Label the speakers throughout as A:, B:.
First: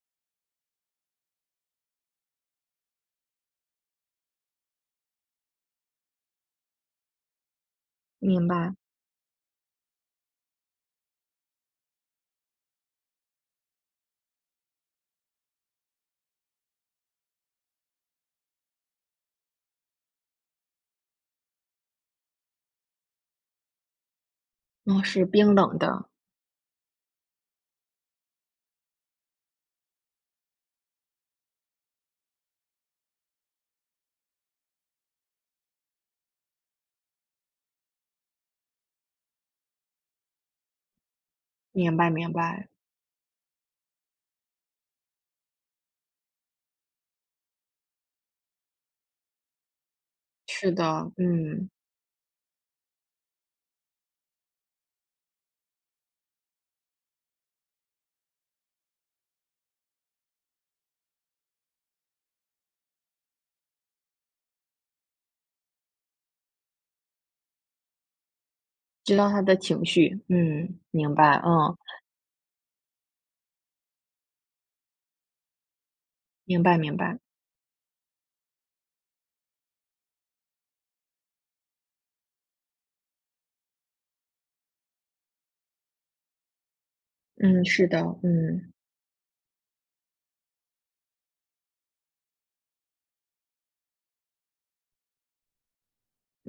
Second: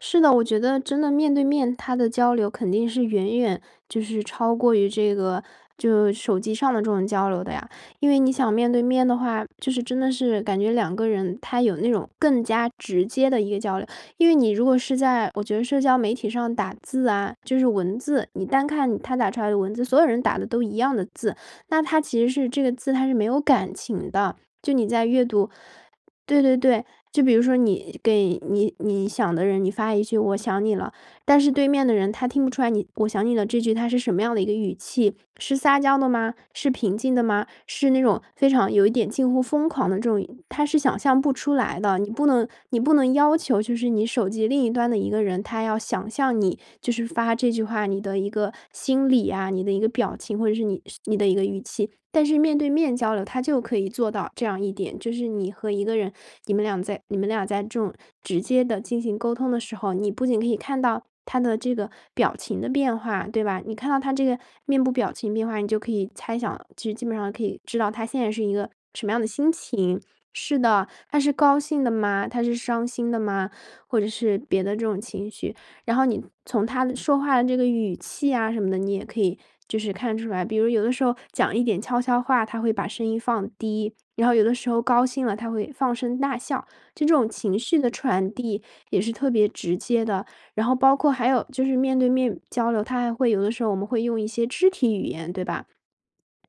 A: 是的，我觉得真的面对面，它的交流肯定是远远就是超过于这个，就手机上的这种交流的呀。因为你
B: 明
A: 想面
B: 白。
A: 对面的话，就是真的是感觉两个人他有那种更加直接的一个交流。因为你如果是在，我觉得社交媒体上打字啊，就是文字，你单看他打出来的文字所有人打的都一样的字，那它其实是这个字它是没有感情的。就你
B: 啊，
A: 在
B: 是
A: 阅读
B: 冰冷的。
A: 对对对，就比如说你给你你想的人你发一句“我想你了”。但是对面的人他听不出来你“我想你了”这句它是什么样的一个语气。是撒娇的吗？是平静的吗？是那种非常有一点近乎疯狂的这种他是想象不出来
B: 明
A: 的。
B: 白，
A: 你不
B: 明
A: 能
B: 白。
A: 你不能要求就是你手机另一端的一个人，他要想象你，就是发这句话你的一个心理呀、你的一个表情，或者是
B: 是
A: 你
B: 的，
A: 你的一个语
B: 嗯。
A: 气。但是面对面交流，它就可以做到这样一点，就是你和一个人，你们俩在你们俩在这种直接地进行沟通的时候，你不仅可以看到他的这个表情的变化，对吧？你看到他这个面部表情变化，你就可以猜想，就基本上可以知道他现在是一个什么
B: 知
A: 样的
B: 道他
A: 心
B: 的情
A: 情。
B: 绪，
A: 是
B: 嗯。
A: 的，
B: 明
A: 他是
B: 白，
A: 高
B: 嗯。
A: 兴的吗？他是伤心的吗？或者是别的这种情绪。然后你
B: 明
A: 从
B: 白，
A: 他的
B: 明白。
A: 说话的这个语气呀什么的，你也可以就是看出来。比如有的时候讲一点悄悄话，他会把声音放低。然后有的时候高兴了，他会放声大笑。这种情
B: 嗯，
A: 绪
B: 是
A: 的
B: 的，
A: 传递
B: 嗯。
A: 也是特别直接的，然后包括还有就是面对面交流，他还会有的时候我们会用一些肢体语言，对吧？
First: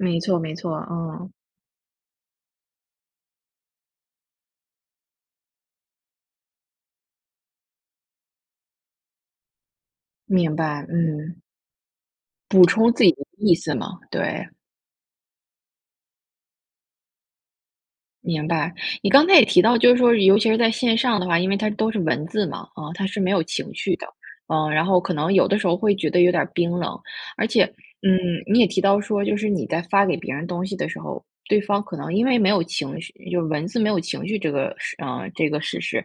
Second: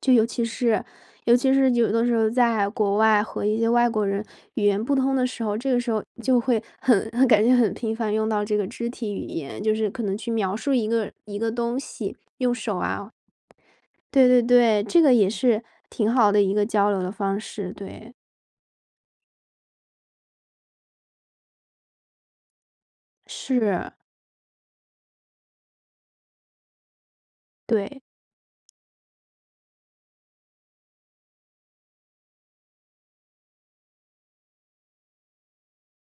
A: 就尤
B: 错，
A: 其
B: 没错，
A: 是
B: 嗯。
A: 尤其是有的时候在国外和一些外国人语言不通的时候，这个时候就会很很，感觉很频繁用到这个肢体语言，就是可能去
B: 明
A: 描述
B: 白，
A: 一个一
B: 嗯。
A: 个东西，用
B: 补
A: 手
B: 充自
A: 啊
B: 己的意思嘛，
A: 对对
B: 对。
A: 对，这个也是挺好的一个交流的方式，对。
B: 明白，你刚才也提到，就是说尤其是在线上的话，因为它都是文字嘛，啊，它是没有情
A: 是。
B: 绪的。呃，然后可能有的时候会觉得有点儿冰冷。而且，
A: 对。
B: 嗯，你也提到说，就是你在发给别人东西的时候，对方可能因为没有情绪，就是文字没有情绪这个事嗯，这个事实，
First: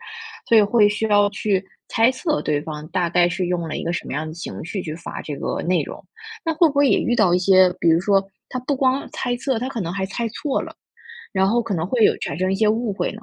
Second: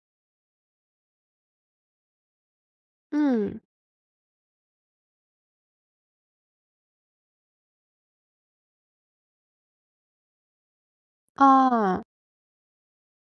B: 所以会需要去猜测对方，大概是
A: 嗯。
B: 用了一个什么样的情绪去发这个内容。那会不会也遇到一些，比如说他不光猜测，他可能还猜错了，然后可能会
A: 啊。
B: 有产生一些误会呢？